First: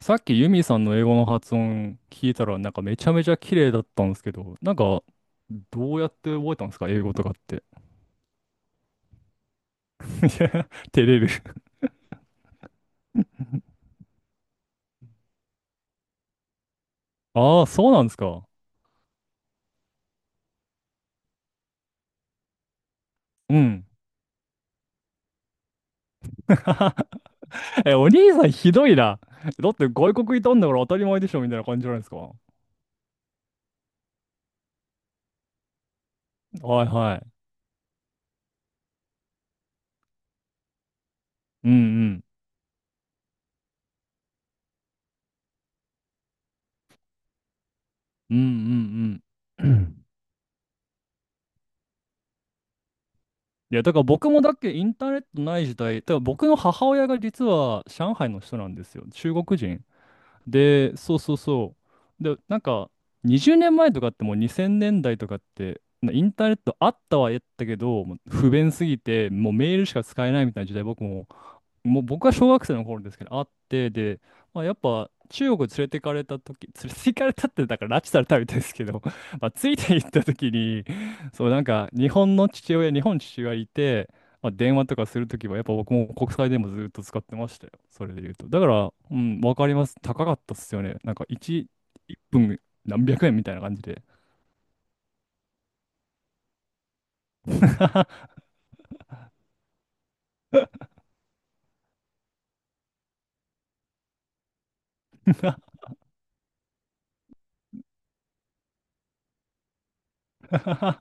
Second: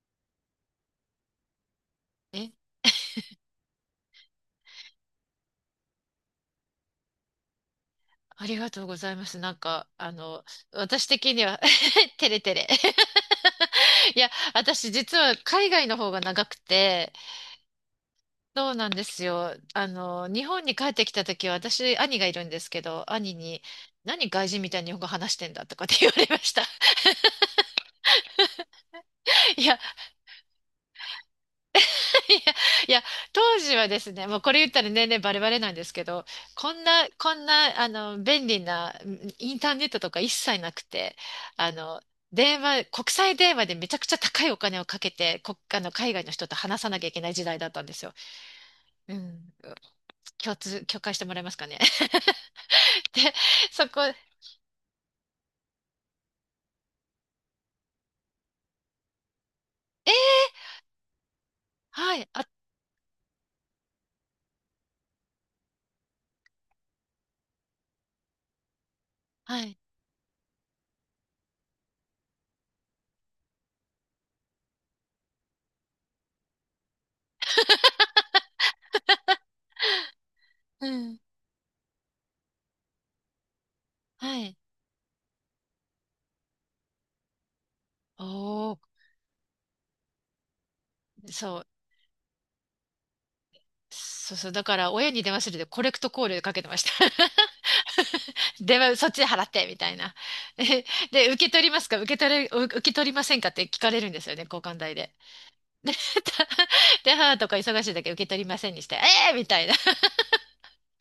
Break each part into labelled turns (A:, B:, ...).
A: さっきユミさんの英語の発音聞いた
B: え、
A: らなんかめちゃめちゃ綺麗だったんですけど、なんかどうやって覚えたんですか、英語とかって？
B: ありがとうございます。
A: いや、
B: 私
A: 照れる。
B: 的には テレテレ。いや、私実は海外の方が長くて、
A: ああ、そうなんですか。
B: そうなんですよ。あの、日本に帰ってきた時は私、兄がいるんですけど、兄
A: う
B: に、
A: ん。
B: 何外人みたいに日本語話してんだとかって言われました。
A: え、お兄さんひどいな。
B: い
A: だっ
B: や
A: て外国いたんだから当たり前でしょみたいな感じじゃないですか。は
B: いや、いや、当時はですね、もうこれ言ったら年々バレバレなんですけど、こん
A: い
B: な、
A: はい。
B: こんな、あの、便利な、インターネットとか一切なくて、
A: う
B: あ
A: ん
B: の、
A: うん。
B: 電話、国際電話でめちゃくちゃ高いお金をかけて、国あの、海外の人と話さなきゃいけない時代だったんですよ。
A: う
B: う
A: ん
B: ん。
A: うんうん。
B: 共感してもらえますかね。で、
A: いや、
B: そ
A: だ
B: こ、
A: から僕もだっけ、インターネットない時代、だから僕の母親が実は上海の人なんですよ。中国人。
B: えー、
A: で、そうそうそ
B: は
A: う。
B: い、
A: で、
B: あ、
A: なんか、20年前とかってもう2000年代とかって、なインターネットあったはやったけど、もう不便すぎて、もう
B: は
A: メー
B: い、
A: ルしか使えないみたいな時代、僕も、もう僕は小学生の頃ですけど、あって、で、まあ、やっぱ中国連れてかれた時、 連れて行かれたって、だから拉致されたみたいですけど、まあ、ついて行った時に、
B: うん、
A: そう、なんか日本父親いて、
B: は
A: まあ、
B: い。
A: 電話とかするときは、やっぱ僕も国際電話ずっと使ってましたよ。それで言うと。だか
B: おー、
A: ら、うん、わかります。高かったっすよね。なんか
B: そう、
A: 1分何百円みたいな感じで。
B: そうそう、だから親に電話するでコレクトコールかけてました。では、そっちで払って、みたいな。で、受け取りませんかって聞かれるんですよね、交換代で。で、たで母とか忙しい時受け取りませんにして、えー、みたいな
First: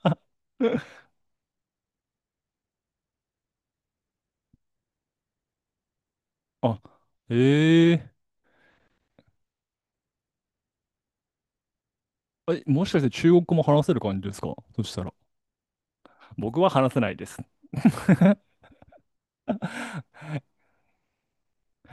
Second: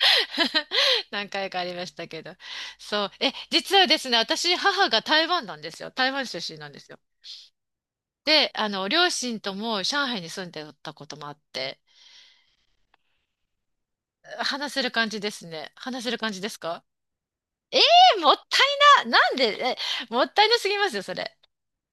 B: 何回かありましたけど。そう。え、実はですね、私、母が台湾なんですよ。台湾出身なんですよ。
A: あ、ええ
B: で、あの、両親とも上海に住んでたこともあって、
A: え、もしかして中国語も話せる感じですか
B: 話せ
A: そ
B: る
A: した
B: 感
A: ら？
B: じですね。話せる感じです
A: 僕は
B: か
A: 話せないです。
B: ええー、もった いな。なんで、え、もったいなすぎますよ、それ。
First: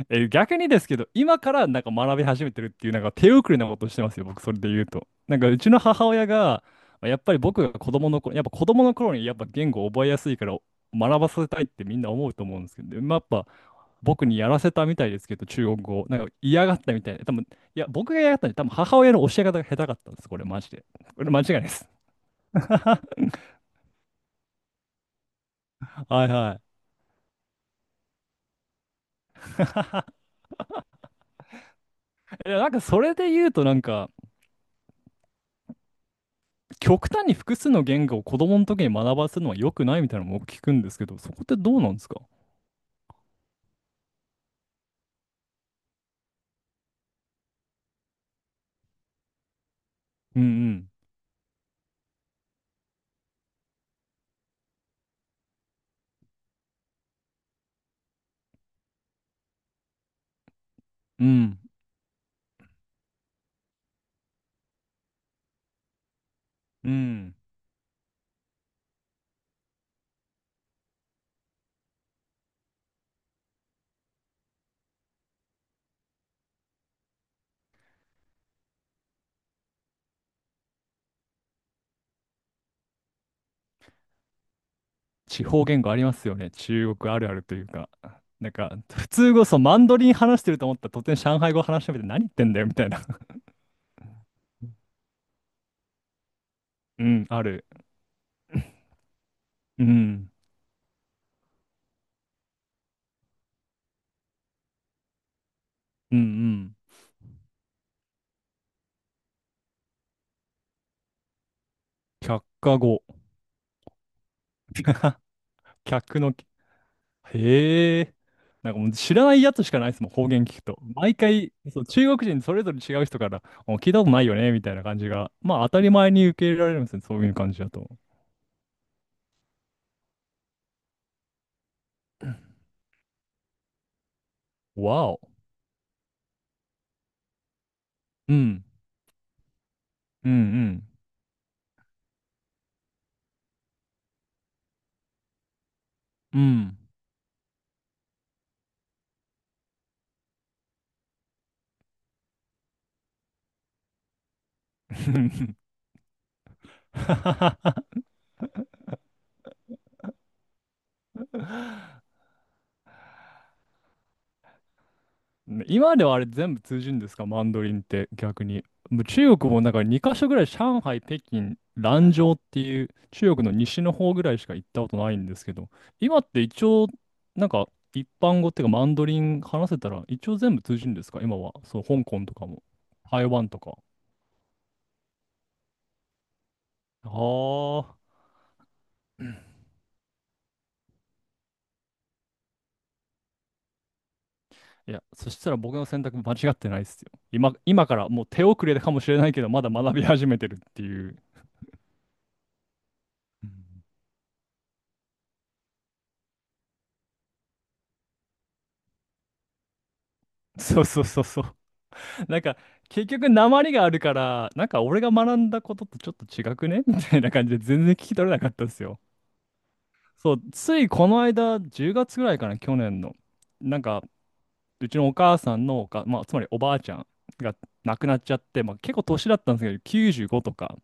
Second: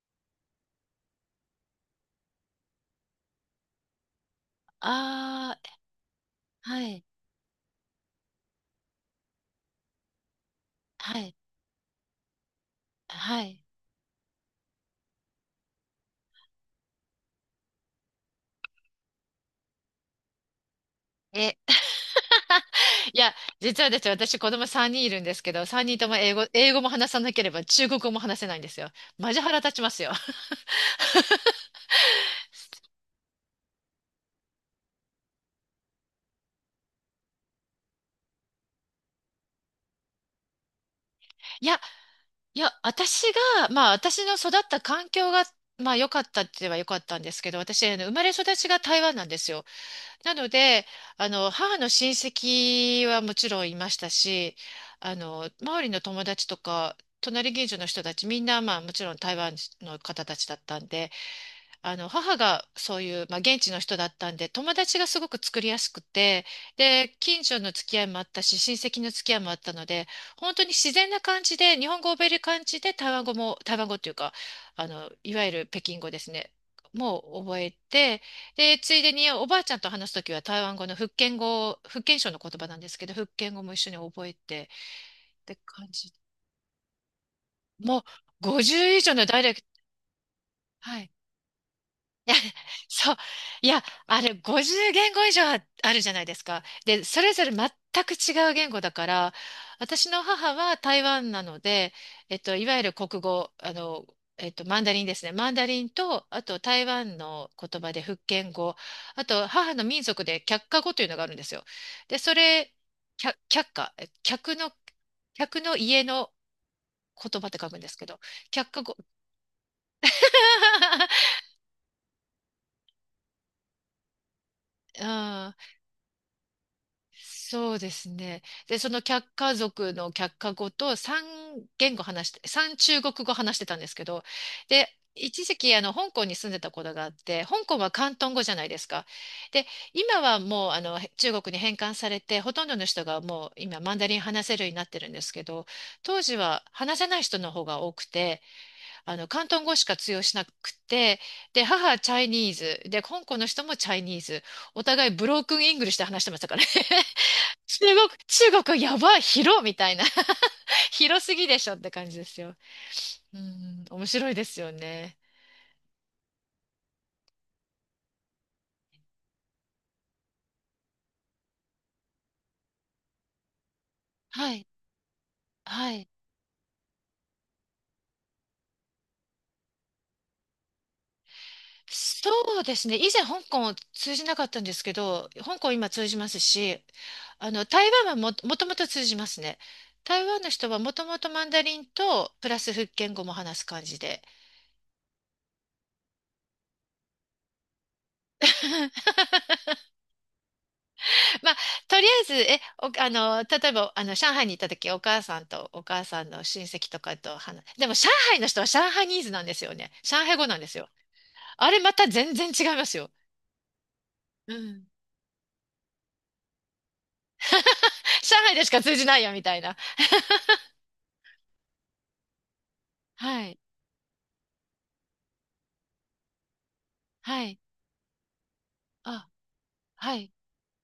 A: え、逆にですけど、今からなんか学び始めてるっていう、なんか手遅れなことしてますよ、僕、それで言うと。なんか、
B: あ
A: うちの母親が、
B: はい、
A: やっぱり僕が子供の頃、やっぱ子供の頃にやっぱ言語を覚えやすいから
B: は
A: 学ば
B: い、
A: せたいってみんな思うと思うんですけど、でまあ、や
B: は
A: っぱ
B: い。
A: 僕にやらせたみたいですけど、中国語を、なんか嫌がったみたいで、多分、いや、僕が嫌がったんで、多分母親の教え方が下手かったんです、これ、マジで。これ、間違い
B: え、
A: ないです。は
B: いや、実はですね、私子供3人いるんですけど、3人とも
A: い
B: 英語、
A: は
B: 英語
A: い。
B: も話さなければ中国語も話せないんですよ。マジ腹立ちますよ。
A: いや、なんかそれで言うとなんか、極端に複数の言語を子供の時に学ばせるのは良くないみたいなのも僕聞くんですけど、そこって
B: い
A: ど
B: や、
A: うなんですか？
B: 私がまあ私の育った環境が、まあ良かったって言えば良かったんですけど、私、あの生まれ育ちが台湾なんですよ。な
A: う
B: ので、
A: ん
B: あの、母の親戚はもちろんいましたし、あの、周りの友達とか、隣近所の人たちみんな、まあもちろん台湾の方たちだったんで、
A: うん。うん。
B: あの、母がそういう、まあ、現地の人だったんで、友達がすごく作りやすくて、
A: う
B: で、
A: ん。
B: 近所の付き合いもあったし、親戚の付き合いもあったので、本当に自然な感じで、日本語を覚える感じで、台湾語というか、あの、いわゆる北京語ですね。もう覚えて、で、ついでにおばあちゃんと話すときは台湾語の福建語、福建省の言葉なんですけど、福建語も一緒に覚えてっ
A: 地
B: て
A: 方言
B: 感
A: 語あり
B: じ。
A: ますよね。中国あるあるというか。
B: もう
A: なんか、
B: 50以
A: 普
B: 上の
A: 通
B: ダイ
A: 語、
B: レ
A: そ
B: ク
A: う、
B: ト、
A: マンドリン話してると思ったら
B: は
A: 突
B: い。
A: 然上海語話してみて何言
B: い
A: っ
B: や、
A: てんだよみた いな。
B: そう。いや、あれ、50言語以上ああるじゃないですか。で、
A: う
B: そ
A: ん、
B: れ
A: あ
B: ぞれ
A: る。
B: 全く違う言語だから、
A: う
B: 私の
A: ん。
B: 母は台湾なので、えっと、いわゆる国語、あの、えっと、マンダリンですね。マンダリン
A: うんう
B: と、あと
A: ん。
B: 台湾の言葉で福建語、あと母の民族で客家語というのがあるんですよ。で、
A: 却
B: それ、
A: 下語。
B: 客の、客の家
A: 客
B: の
A: の、
B: 言葉って書くんです
A: へ
B: け
A: え。
B: ど、客
A: なんか
B: 家
A: もう
B: 語。
A: 知らないやつしかないですもん、方言聞くと。毎 回、そう、中国人それぞれ違う人から、お聞いたことないよね、みたいな感
B: う
A: じが、
B: ん
A: まあ当たり前に受け入れられるんですね、そういう感じだ
B: そう
A: と。
B: ですね。で、その客家族の客家語と3言語話して、3中国語話してたんですけど、で、
A: わお。
B: 一時期あの香港に住んでたことがあって、香港は広東
A: う
B: 語じゃな
A: ん、
B: いですか。で、今
A: う
B: はもうあ
A: ん、
B: の中国に返還されて、ほとんどの人がもう今マンダリン話せるようになってるんですけど、当時
A: うん、う
B: は
A: ん。
B: 話せない人の方が多くて、あの広東語しか通用しなくて、で、母はチャイニーズ、で、香港の人もチャイニーズ、お互いブロークンイングリッシュで話してましたからね。中国やばい、広みたいな。広すぎでしょって感じですよ。うん、面白いですよね。
A: 今ではあれ全部通じるんですか、マンドリンって逆に？もう中国もなんか2カ所ぐらい、上海、北京、蘭州っていう中国の西の方ぐらいし
B: は
A: か行
B: い、
A: ったことないんですけど、
B: はい。
A: 今って一応なんか一般語っていうか、マンドリン話せたら一応全部通じるんですか、今は？そう、香港
B: そ
A: とかも、
B: うですね。以前
A: 台
B: 香
A: 湾と
B: 港を
A: か。
B: 通じなかったんですけど、香港今通じますし、あの、
A: あ
B: 台湾
A: あ。
B: はも、もともと通じますね。台湾の人はもともとマンダリンと、プラス福建語も話す感じで。
A: いや、そしたら僕の選択間違ってないですよ。今からもう手遅れかも しれないけど、まだ学び始めてるっていう。
B: まあ、とりあえず、え、お、あの、
A: う
B: 例え
A: ん、
B: ば、あの、上海に行った時、お母さんとお母さんの親戚とかと話、でも、上海の人は上海ニーズなんですよね。上海語なんです
A: そう
B: よ。
A: そうそうそう。
B: あれ、また全
A: なん
B: 然
A: か、
B: 違います
A: 結
B: よ。
A: 局、訛りがあるから、
B: う
A: なんか、
B: ん。
A: 俺が学んだこととちょっと違くね みたいな感じで全然聞き取
B: 上
A: れなかっ
B: 海で
A: たん
B: し
A: で
B: か
A: す
B: 通
A: よ。
B: じないよ、みたいな。
A: そう、ついこの間、10月ぐらいかな、去年の。
B: はい。
A: なんか、うちのお母さんの、まあ、つまりおばあちゃん
B: は
A: が
B: い。
A: 亡くなっちゃって、まあ、結構
B: あ、
A: 年だったんですけど、
B: はい。
A: 95とか、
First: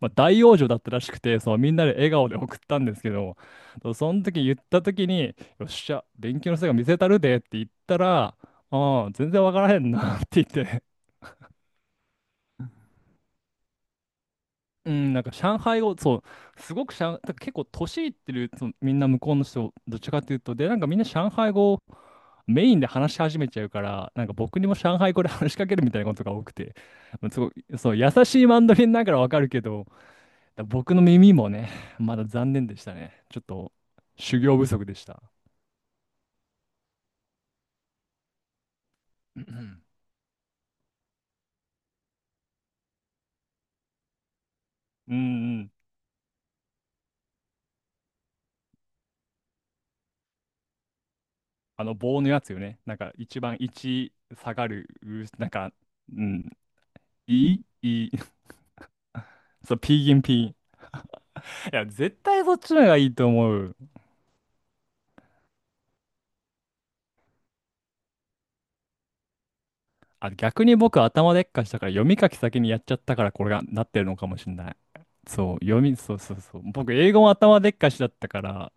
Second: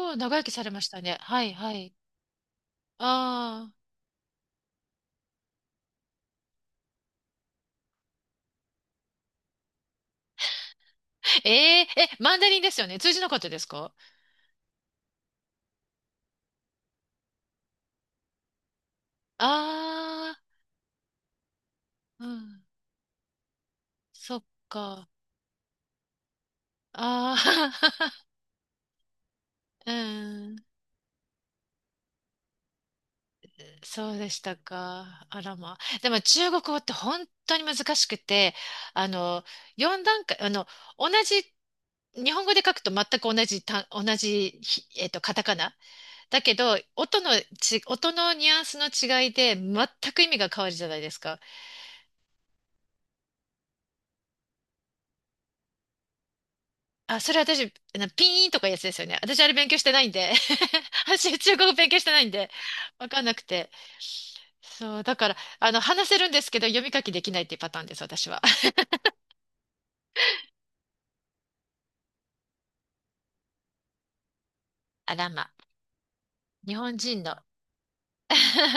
A: まあ、
B: ー、
A: 大
B: 長生き
A: 往
B: さ
A: 生
B: れ
A: だっ
B: まし
A: たら
B: た
A: し
B: ね。
A: くて、
B: はい、
A: そう、み
B: は
A: んなで
B: い。
A: 笑顔で送ったんですけど、
B: あー。
A: その時言った時に、よっしゃ、勉強の成果見せたるでって言ったら、ああ、全然わからへんなって言って、
B: え、ー、え、マンダリンですよね。通じなかったですか
A: うん、なんか上海語、そう、すごく、だから結構年いってる、そのみんな向こうの人、どっちかって
B: あ
A: いうと、で、なんかみんな上海語を
B: ー、う
A: メ
B: ん。
A: インで話し始めちゃうから、なんか
B: そっ
A: 僕にも上
B: か。
A: 海語で話しかけるみたいなことが多くて、まあ
B: あ
A: すごい、そう、優
B: ー。
A: しいマンドリンだからわかるけ ど、
B: うん
A: 僕の耳もね、まだ残念でしたね。ちょっと
B: そうで
A: 修
B: した
A: 行不足でした。
B: か。あらまあ。でも中国語って本当に難しくて、あ
A: う
B: の、
A: ん
B: 4段階、同じ、日本語で書くと全く同じ単、同じひ、えっ
A: う
B: と、カタカ
A: ん。
B: ナ。だけど、音のニュアンスの違いで全く意味が変わるじゃないですか。
A: あの棒のやつよね。なんか一番1下がる、なんか、うん、
B: あ、それ
A: いい
B: 私、
A: い
B: な
A: い、
B: ピーンとかいうやつですよね。私あれ 勉
A: そ
B: 強
A: う、
B: して
A: ピ
B: な
A: ー
B: いん
A: ギン
B: で。
A: ピー、
B: 私中国語
A: いや、
B: 勉強して
A: 絶
B: ないん
A: 対
B: で、
A: そっちの方がい
B: わ
A: い
B: かん
A: と
B: なく
A: 思
B: て。
A: う。
B: そう、だから、あの、話せるんですけど、読み書きできないっていうパターンです、私は。
A: あ、逆に僕頭でっかしたから読み書き先にやっちゃったからこれがなってるのかもしれない。
B: あらま。
A: そう、そうそうそう。
B: 日
A: 僕
B: 本
A: 英語
B: 人の
A: も 頭でっかしだったから、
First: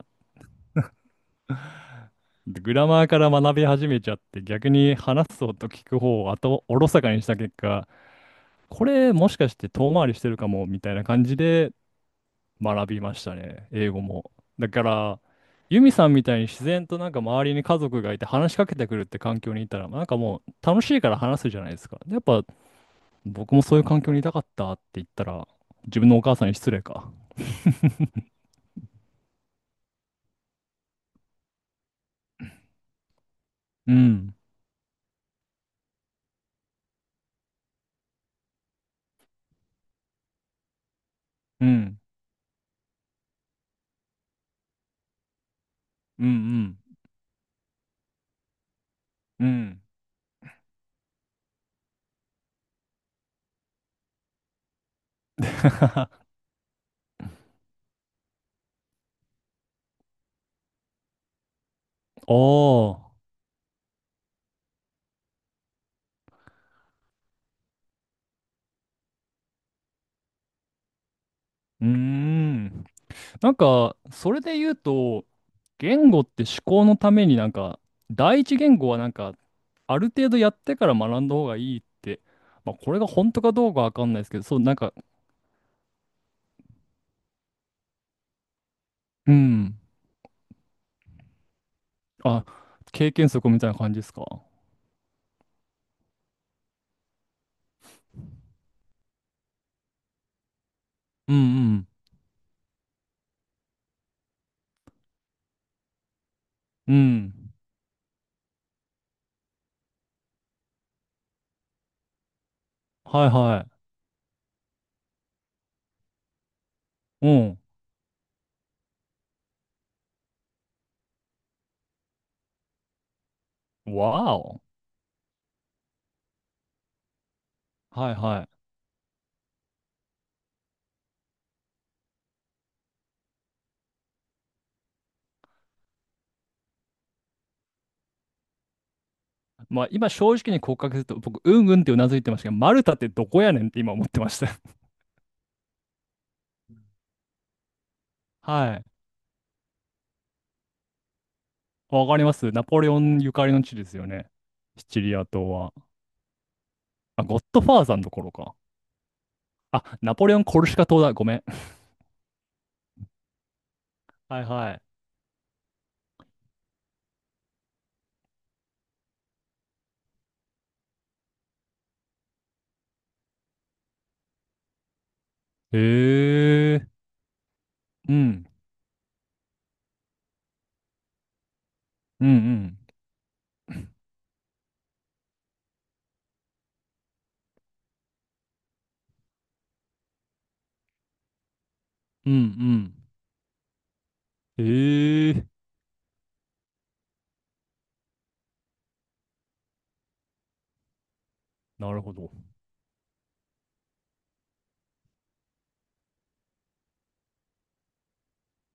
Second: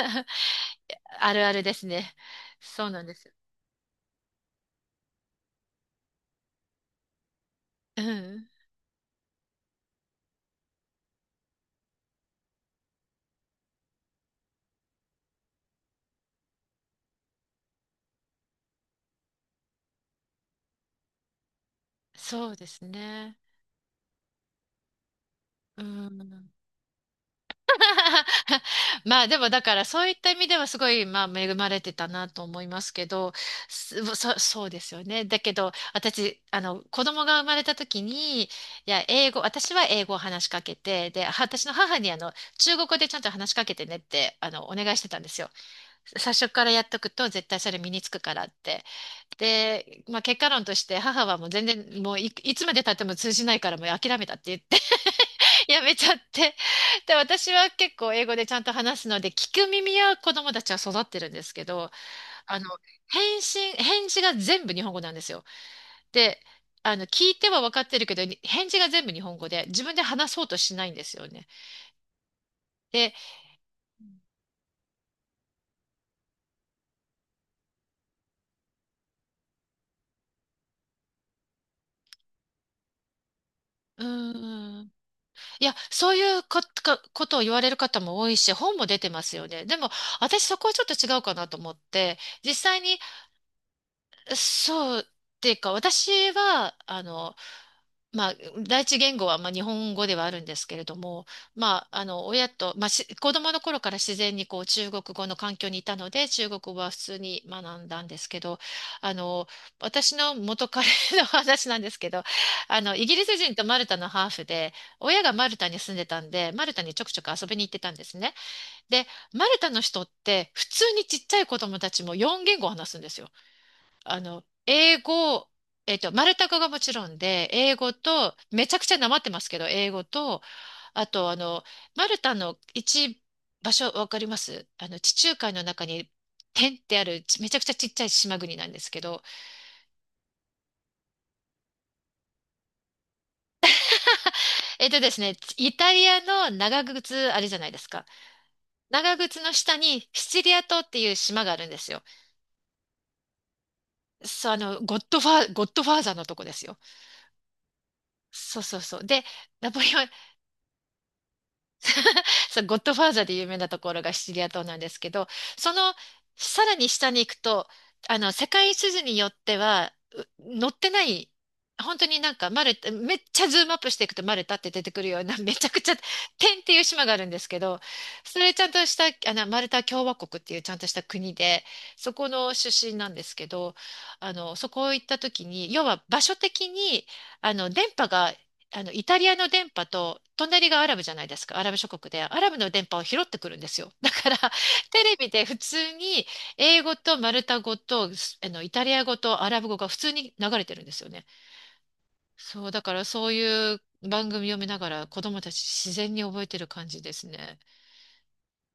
B: あるあるですね。
A: グ
B: そ
A: ラ
B: う
A: マ
B: なん
A: ー
B: で
A: から
B: す。
A: 学び始めちゃって、逆に話す方と聞く方を後おろそかにした結果、
B: うん。
A: これもしかして遠回りしてるかもみたいな感じで学びましたね、英語も。だから、ユミさんみたいに自然となんか周りに家族がいて話しかけてくるって環境にいたら、なんかもう楽しいから話すじゃないですか。でやっぱ
B: そうですね。
A: 僕もそういう環境にいたかったって言ったら、
B: う
A: 自分のお母さん
B: ん。
A: に失礼か。
B: まあでもだからそういった意味ではすごいまあ恵まれてたなと思いますけど、
A: うん、
B: そうですよね。だけど私、あの子供が生まれた時に、私は英語を話しかけて、で、私
A: う
B: の母
A: ん、
B: にあの中国語でちゃんと話しかけてねってあのお願いしてたんですよ。
A: う
B: 最初から
A: ん、
B: やっとくと絶対それ身につくからって。
A: うん、うん。
B: で、まあ、結果論として母はもう全然もうい、いつまで経っても通じないからもう諦めたって言って やめち ゃって。で、私は結構英語でちゃんと話すので聞く耳は子供たちは育ってるんですけど、あの、
A: おー、
B: 返信、返事が全部日本語なんですよ。で、あの、聞いては分かってるけど、返事が全部日本語で自分で話そうとしないんですよね。
A: うーん。
B: で、
A: なんか、それで言うと、言語って思考のためになんか、第一言語はなんか、ある程度やってから学んだ方がいいって、まあ、これが本当かどうかわ
B: う
A: かんないですけど、そう、なん
B: ー
A: か、
B: いや、そういうこ、かことを言われる方も多いし、本も出てま
A: う
B: すよね。で
A: ん。
B: も、私そこはちょっと違うかなと思って、
A: あ、
B: 実際に
A: 経験則みたいな感じですか？
B: そうっていうか、私は、あの、まあ、第一言語は、まあ、日本語ではあるんですけれども、
A: うんう
B: ま
A: ん。
B: あ、あの、親と、まあ、し子供の頃から自然にこう中国語の環境にいたので、中国語は
A: う
B: 普通に
A: ん。
B: 学んだんですけど、あの、私の元彼の 話なんですけど、あの、イギリ
A: はい
B: ス人と
A: は
B: マルタのハーフで、親がマルタに住んでたんで、マルタにちょくちょく遊び
A: い。う
B: に行ってたんですね。で、マルタの人って、普通にちっちゃい子供たちも4言語話すんですよ。
A: ん。
B: あ
A: わ
B: の、
A: お。
B: 英語、えっと、マルタ語がもちろんで、英語
A: はい
B: と、
A: は
B: め
A: い。
B: ちゃくちゃなまってますけど、英語と、あと、あの、マルタの一場所、わかりますあの、地中海の中に、点ってある、めちゃくちゃちっちゃい島国なんですけど、
A: まあ、今正直に告白すると、僕、うんうんってうなずいてましたけど、マルタってどこやねんって今思ってま した。
B: えっとですね、イタリアの長靴あれじゃないですか。
A: はい。
B: 長靴の下にシチリア島っていう島があるんですよ。
A: わかります。ナポレオンゆかりの地ですよね。
B: そう、あの、
A: シチリア島
B: ゴッ
A: は。
B: ドファーザーのとこですよ。
A: あ、ゴッドファーザーの頃か。
B: そうそうそう。で、ナポ
A: あ、
B: レオン
A: ナポレオン・コルシカ島だ。ごめん。
B: そう、ゴッドファーザーで有名なところがシチ
A: は
B: リ
A: い
B: ア島
A: は
B: なんです
A: い。
B: けど、そのさらに下に行くと、あの、世界地図によっては、載ってない、本当になんかマルタ、めっちゃズームアップしていくとマルタって出てくるような、めちゃくちゃ、点って
A: へ
B: いう
A: え。
B: 島があるんですけど、
A: う
B: そ
A: ん。
B: れちゃんとした、あの、マルタ共和国っていうちゃんとした国で、そ
A: うん
B: こ
A: う
B: の
A: ん。
B: 出身なんですけど、あの、そこ行った時に、要は場所的に、あの、電波があの、イタリアの電波と、隣がアラブじゃないですか、アラブ諸国で、ア
A: う
B: ラブの電波
A: ん
B: を拾ってくるんですよ。だから、
A: うん。
B: テレビ
A: へ
B: で
A: え。
B: 普通に、英語とマルタ語と、あの、イタリア語とアラブ語が普通に流れてるんですよね。
A: なるほど。
B: そう、だからそういう番組を見ながら、子供たち自然に覚えてる感じですね。